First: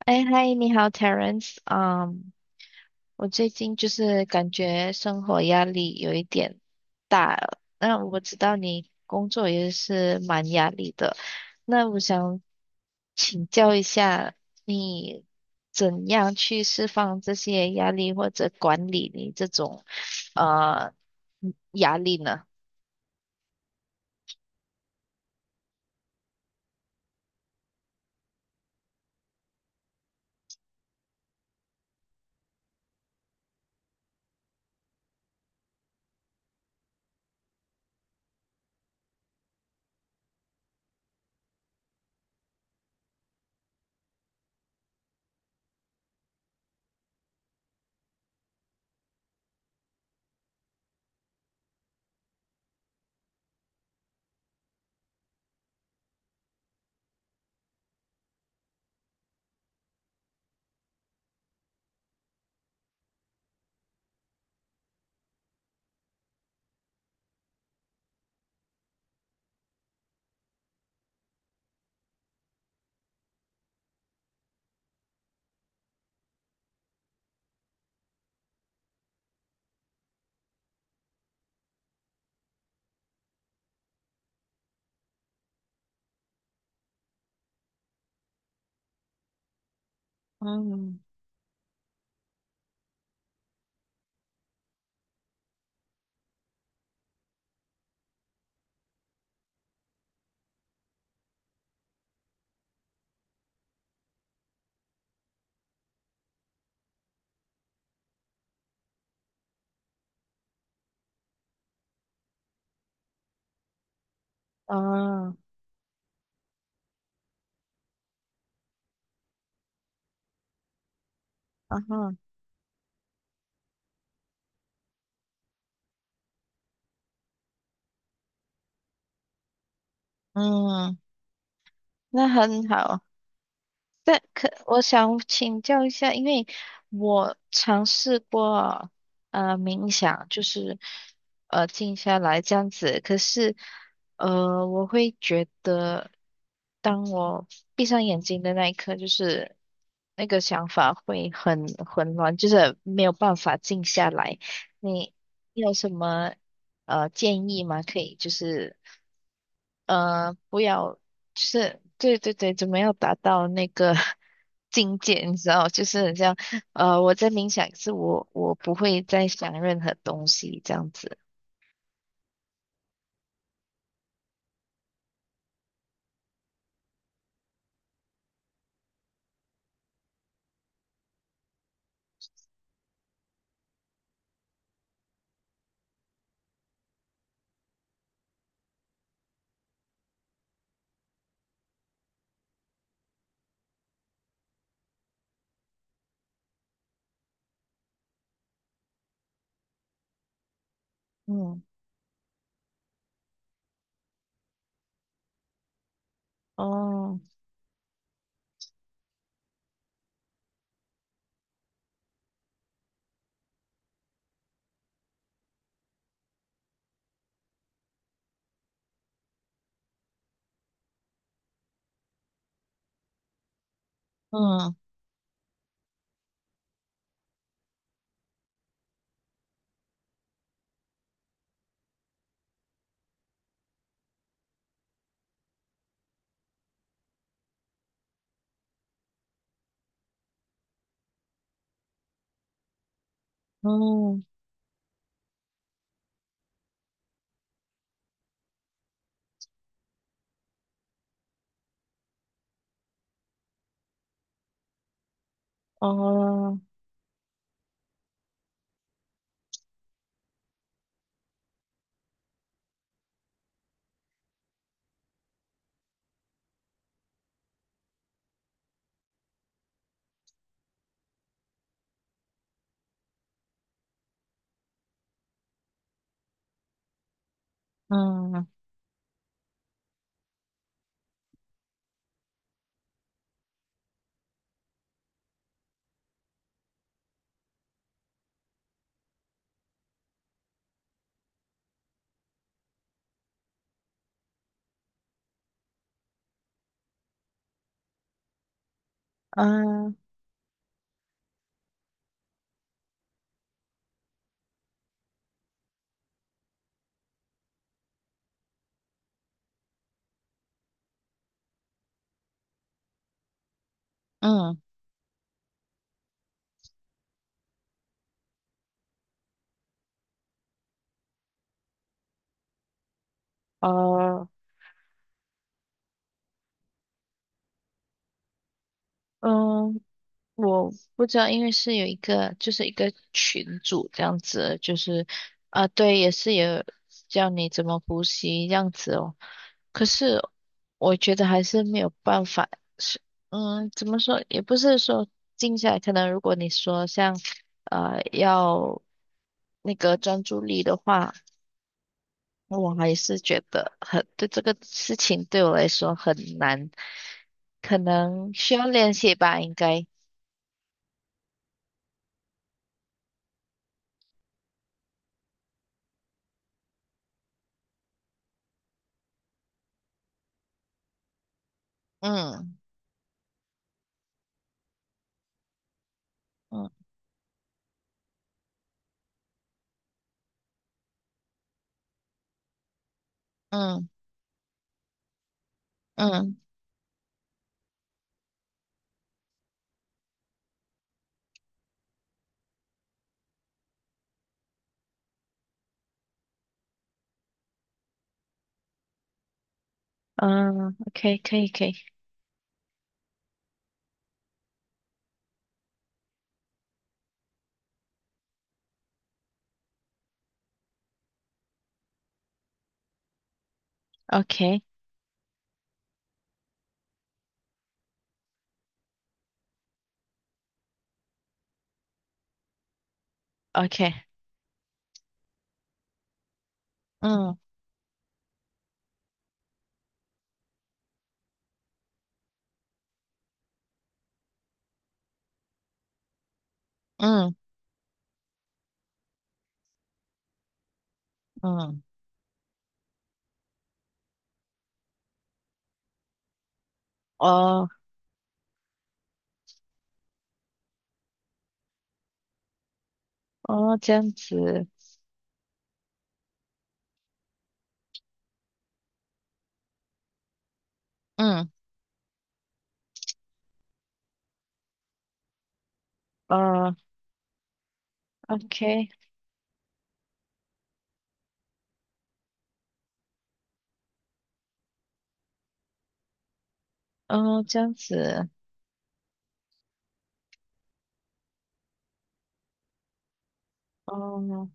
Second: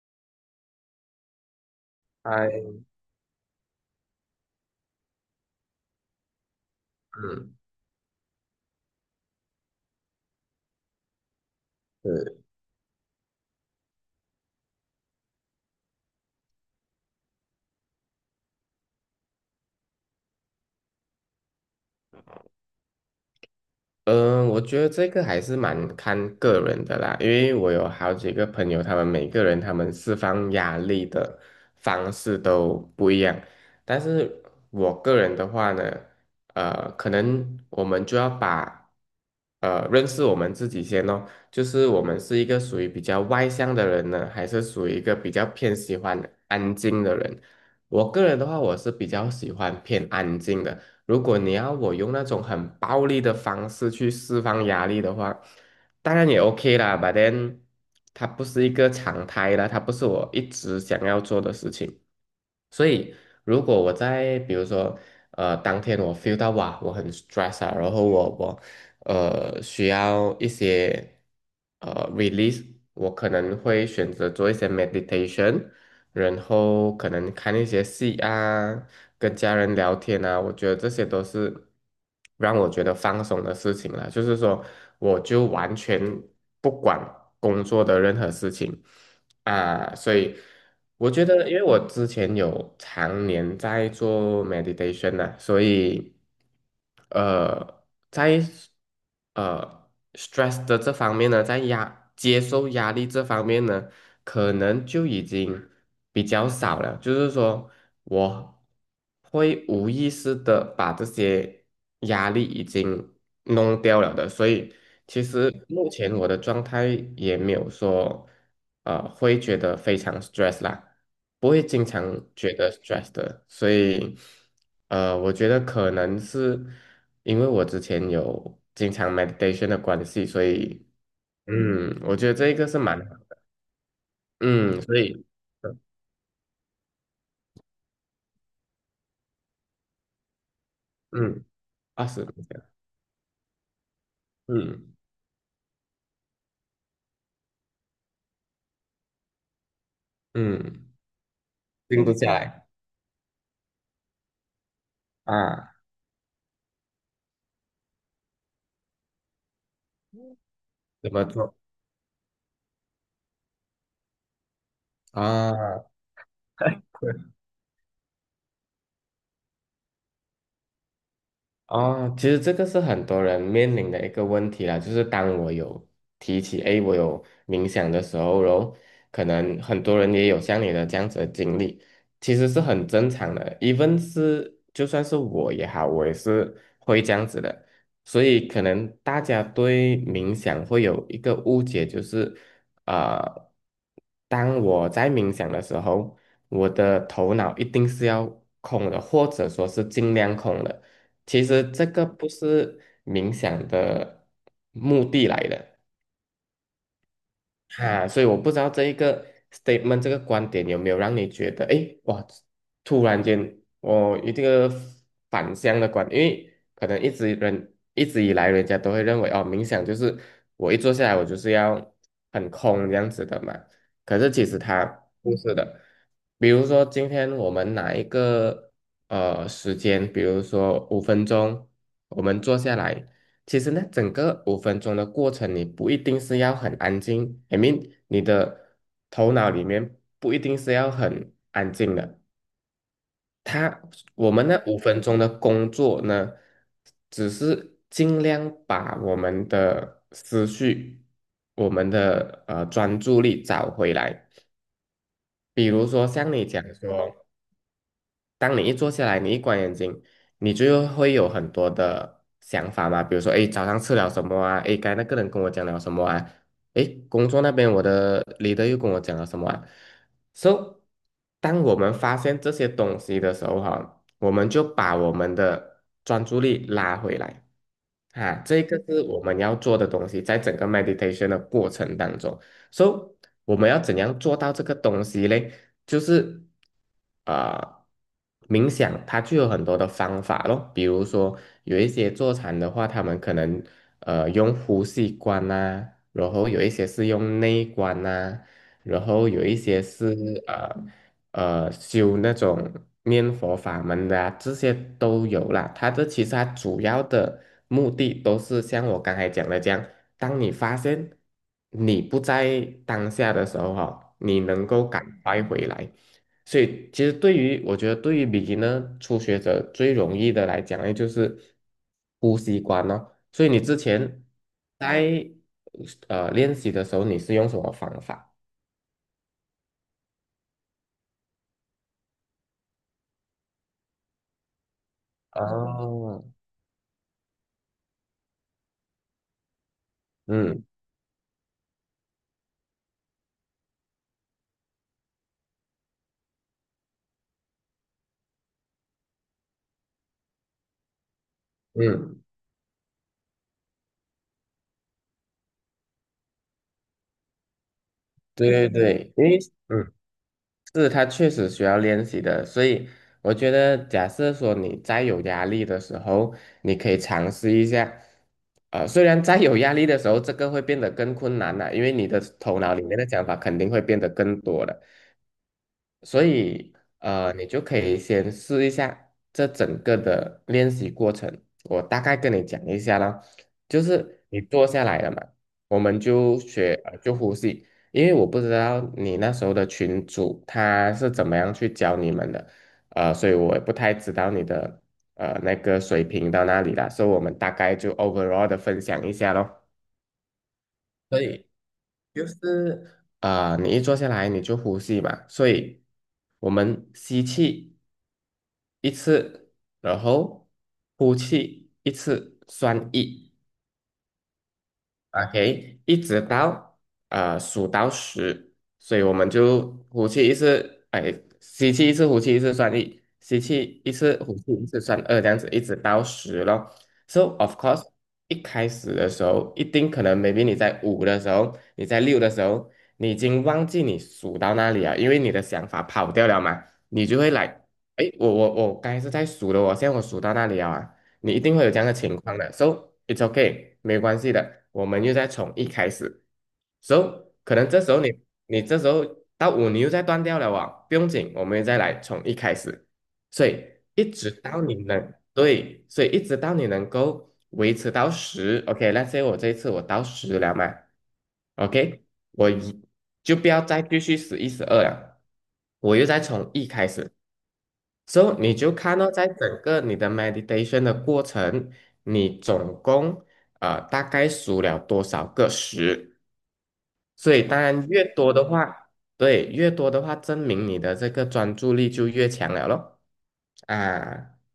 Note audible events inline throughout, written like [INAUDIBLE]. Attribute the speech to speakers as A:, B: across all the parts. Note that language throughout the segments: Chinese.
A: 哎，嗨，你好，Terence。嗯，
B: 哎，
A: 我最近就是感觉生活压力有一点大
B: 嗯，
A: 了那我知道你工作也是蛮压力的，那我
B: 是，
A: 想请教一下，你怎样去释放这些压力，或者管理你这种呃压力呢？
B: 嗯，我觉得这个还是蛮看个人的啦，因为我有好几个朋友，他们每个人他们释放压力的方式都不一样，但是我个人的话呢，可能我们就要把认识我们自己先哦，就是我们是一个属于比较外向的人呢，还是属于一个比较偏喜欢安静的人？我个人的话，我是比较喜欢偏安静的。如果你要我用那种很暴力的方式去释放压力的话，当然也 OK 啦，but then 它不是一个常态啦，它不是我一直想要做的事情。所以，如果我在比如说，当天我 feel 到哇，我很 stress 啊，然后我需要一些release，我可能会选择做一些 meditation，然后可能看一些戏啊，跟家人聊天啊，我觉得这些都是让我觉得放松的事情了。就是说，我就完全不管工作的任何事情，啊，所以
A: 嗯，
B: 我觉得，因为我之前有常年在做 meditation 呢、所以呃，在stress 的这方面呢，在接受压力这方面呢，可能就已经比较少了。就是说，我会无意识的把这些压力已经弄掉了的，所以其
A: 哦，
B: 实目前我的状态也没有说，会觉得非常 stress 啦，不会
A: 啊
B: 经常
A: 哈，
B: 觉得 stress 的，所以，我觉得可能是因为我之前有经常 meditation 的关系，所以，
A: 嗯，
B: 嗯，我觉
A: 那
B: 得这一
A: 很
B: 个是蛮，
A: 好。
B: 好，
A: 但可我
B: 嗯，所
A: 想
B: 以，
A: 请
B: 呃
A: 教一下，因为我尝试过冥想，就是
B: 嗯，
A: 静
B: 二
A: 下
B: 十，
A: 来这样子，可是我
B: 嗯
A: 会觉得，当我闭上眼睛的那一刻，就是那个想
B: 嗯，
A: 法会很
B: 定不
A: 混
B: 下
A: 乱，就
B: 来
A: 是没有办法静下来。你你有
B: 啊，
A: 什么建议吗？可以就是不要。
B: 怎么
A: 就
B: 做
A: 是对对对，就没有达到那个 [LAUGHS] 境界，你知道，
B: 啊？
A: 就是很像我在冥想，可是我不会再想任何东西这样子。
B: 哦，其实这个是很多人面临的一个问题啦，就是当我有提起，诶，我有冥想的时候，然后可能很多人也有像你的这样子的经历，其实是很正常的 e v 是就算是我也好，我也是会这样子的，所以可能大家对冥想会有一个误解，就是呃，当我在冥想的时候，我的头脑一定是要空的，或者说是尽量空的。其
A: 嗯，
B: 实这个不是冥想的目的来的。
A: 哦，
B: 哈、所以我不知道这一个 statement 这个观点有没有让你觉得，诶，哇，突然间我一这个反向的观，因为可能一直以来人家都会认为哦，冥想就是我一坐下来我就是要很空这样子的嘛，可是其实
A: 嗯，
B: 它不是的，比如说今天我们拿一个时间，比如说五分钟，我们坐下来。其实呢，整个五分钟的过程，你不一定是要很安静，I mean，你的头脑里面不一定是要很安静的。它，
A: 嗯，
B: 我们那五分钟的工作呢，只是尽量把我们的思绪、我们的专注力找回来。比如说像你
A: 哦，
B: 讲说，当你一坐下来，你一关眼睛，你就会有很多的想法嘛，比如说，哎，早上吃了什么啊？哎，刚才那个人跟我讲了什么啊？哎，工作那边我的 leader 又跟我讲了什么啊？So，当我们发现这些东西的时候，哈，我们就把我们的专注力拉回来。啊，
A: 嗯，
B: 这个是我们要做的东西，在整个 meditation 的过程当中，so 我们要怎样做到这个东西呢？就是啊，冥想它就有很多的方法喽，比如说有一些坐禅的话，他们可能用呼吸观啊，然后有一些是用内观啊，然后有一些
A: 嗯，
B: 是啊。修那种念佛法门的啊这些都有啦。它这其实它主要的目的都是像我刚才讲的这样，当你发现你不在当下的时候哈、你
A: 嗯，
B: 能够赶快回来。所以其实对于我觉得对于 b e g 初学者最容易的来讲呢，就是呼吸关哦。所以你之前
A: 哦，
B: 在练习的时候，你是用什么方法？
A: 嗯。我不知道，因为是有一个，就是一个群组这样子，就是
B: 嗯
A: 啊，对，也
B: 哦，
A: 是有教你怎么呼吸这样子哦。可是
B: 嗯
A: 我觉得还是没有办法，是怎么说，也不是说静下来，可能如果你说像要那个专注力的话，
B: 嗯。
A: 我还是觉得很，对这个事情对我来说很难，可能需要
B: 对对
A: 练
B: 对，
A: 习
B: 因
A: 吧，
B: 为
A: 应该，
B: 嗯，是他确实需要练习的，所以我觉得，假设说你再有压力的时候，你可以尝试一下。呃，虽然再有压力的时候，这个会变得更困难了，因为你的
A: 嗯。
B: 头脑里面的想法肯定会变得更多了。所以
A: 嗯
B: 你就可以先试一下这整个的练习过程。我大概跟你讲一下啦，就
A: 嗯
B: 是你坐下来了嘛，我们
A: 嗯
B: 就呼吸，因为我不知道你那时候的群主他是怎么样去教你们的，所以我也不太知道你的那个水平到哪里啦，所以我们大概就 overall 的分享一下咯。
A: 嗯，OK，
B: 所
A: 可以，
B: 以
A: 可以
B: 就是啊，你一坐下来你就呼吸嘛，所以我们吸气一次，然后呼气一次，算一。
A: ，OK，OK，
B: OK，一直到数到十，所以我们就呼气一次，哎，吸气一次，呼气一次算一，吸气一次，呼气一次算二，这样子一直到十咯。So
A: 嗯
B: of course，一开始的时候，一定可能 maybe 你在五的时候，你在六的时候，你已经忘记你数到那里了，因为你的想法跑掉了嘛，你就会
A: 嗯
B: 来，哎，我刚才是在数的哦，我现在我数到那里了啊，你一定会有这
A: 嗯
B: 样的情况的，so it's okay，没有关系的，我们又再从一开始，so 可
A: 哦
B: 能这时候你这时候到五你又再断掉了啊，不用紧，我们又再来从一开始，所以
A: 哦，这
B: 一
A: 样
B: 直到
A: 子，
B: 你能对，所以一直到你能够维持到十 o k 那所以我这一次我到十了嘛
A: 嗯，
B: ，OK，我一就不要再继续11、12了，我又再从一
A: 哦
B: 开始，So，你就
A: ，OK，
B: 看到在整个你的 meditation 的过程，你总共大概数了多少个十？所
A: 哦，
B: 以
A: 这
B: 当
A: 样
B: 然越
A: 子，
B: 多的话，对，越多的话，证明你的这个专注力就越强了咯。啊，
A: 哦，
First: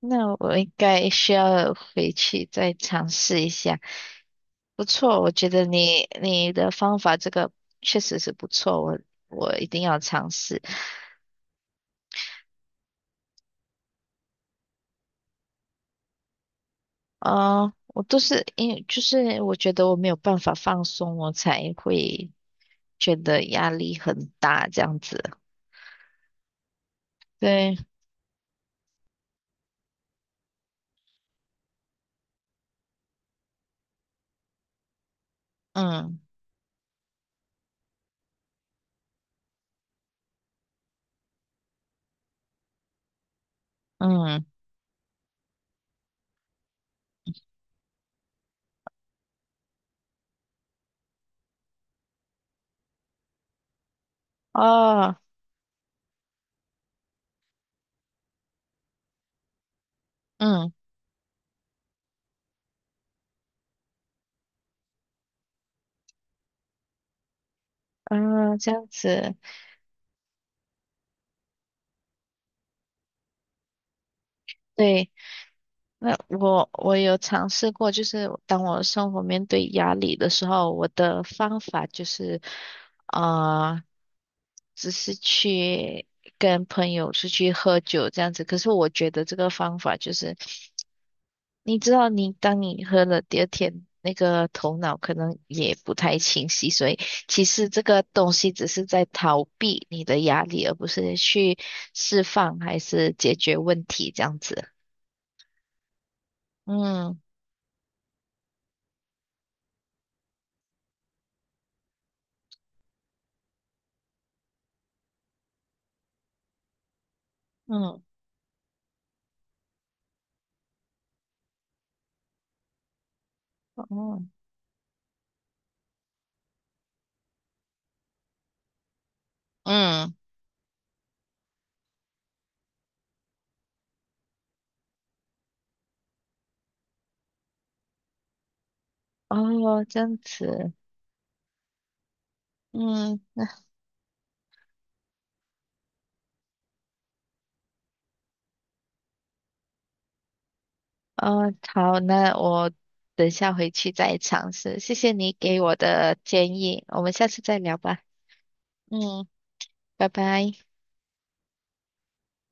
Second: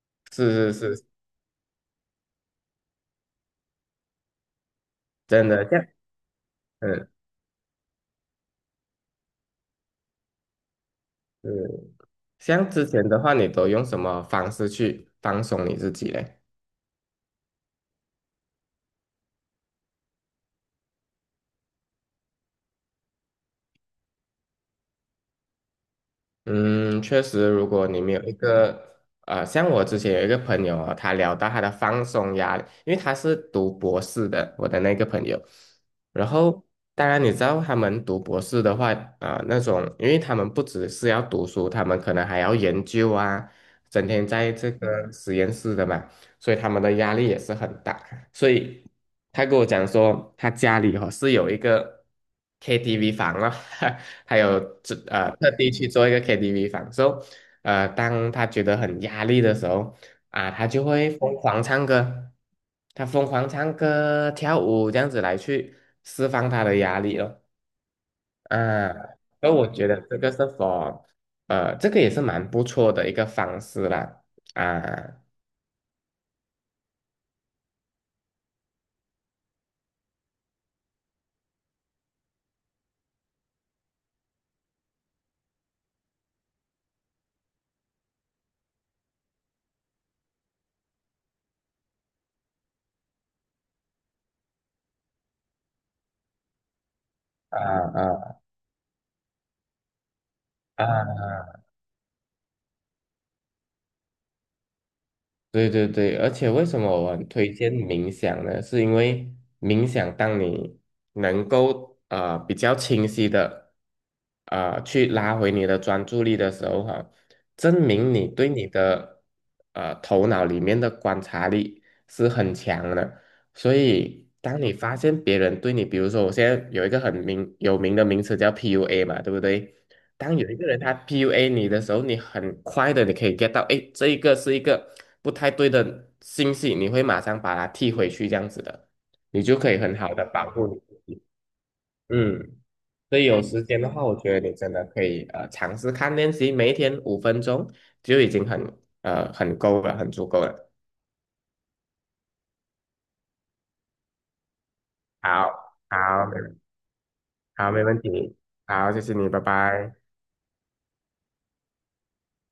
A: 那我应
B: 是是是，
A: 该需要回去再尝试一下。不错，我觉
B: 真
A: 得
B: 的，像
A: 你的方
B: 嗯
A: 法这个确实是不错，我一定要尝试。
B: 嗯，像之前的话，你都用什么方式去放松你自己嘞？
A: 哦，我都是因为就是我觉得我没有办法放松，我才会，觉得压力很大，这样子。
B: 嗯，确实，如
A: 对，
B: 果你们有一个像我之前有一个朋友啊，他聊到他的放松压力，因为他是读博士的，我的那个朋友。
A: 嗯
B: 然后，当然你知道他们读博士的话，啊、那种，因为他们不只是要读书，他们可能还要研究啊，整天
A: 嗯，
B: 在这个实验室的嘛，所以他们的压力也是很大。所以他跟我讲说，他家里哦是有一个 KTV 房了，[LAUGHS] 还有这
A: 哦，
B: 特地去做一个 KTV 房，so 当他觉得很压力的时候啊，他
A: 嗯
B: 就会疯狂唱歌，他疯狂唱歌跳舞这样子来去释放他的压力哦。
A: 嗯，这样
B: 啊，
A: 子。
B: 所以我觉得这个是 这个也是蛮不错的一个方式啦。
A: 对，
B: 啊
A: 那我有尝试过，就是当我生活面对压力的时候，我的方法就是啊、只是去跟朋友出去喝酒这样子。可是我觉得这个方法就是你知道，你当你喝了第二天，那个头脑可能也不太清晰，所以其实这个
B: 啊
A: 东西只是在逃避你的压力，而
B: 啊
A: 不是
B: 啊！
A: 去释放还是解决问题这样子。
B: 对对对，而且为什么我
A: 嗯
B: 很推荐冥想呢？是因为冥想，当你能够比较清晰的去拉回你的专注力的时候，哈、证
A: 嗯
B: 明你对你的头脑里面的观察力是很强的。所
A: 哦
B: 以，当你发现别人对你，比如说我现在有一个有名的名词叫 PUA 嘛，对不对？
A: 嗯
B: 当有一个人他 PUA 你的时候，你很快的你可以 get 到，哎，这一个是一个不太对的信息，你会马上把它踢回去，这样子的，你就可以
A: 哦，
B: 很
A: 这
B: 好
A: 样
B: 的保护
A: 子，
B: 你自己。嗯，所以
A: 嗯
B: 有时间的话，我觉得你真的可以尝试看练习，每一天五分钟就已经很够了，很足够了。
A: 哦好，那我等下回去再尝试。谢谢你给我
B: 好，
A: 的
B: 好，
A: 建议，我们下次再聊
B: 没
A: 吧。
B: 问题。好，谢谢
A: 嗯，
B: 你，拜拜。
A: 拜拜。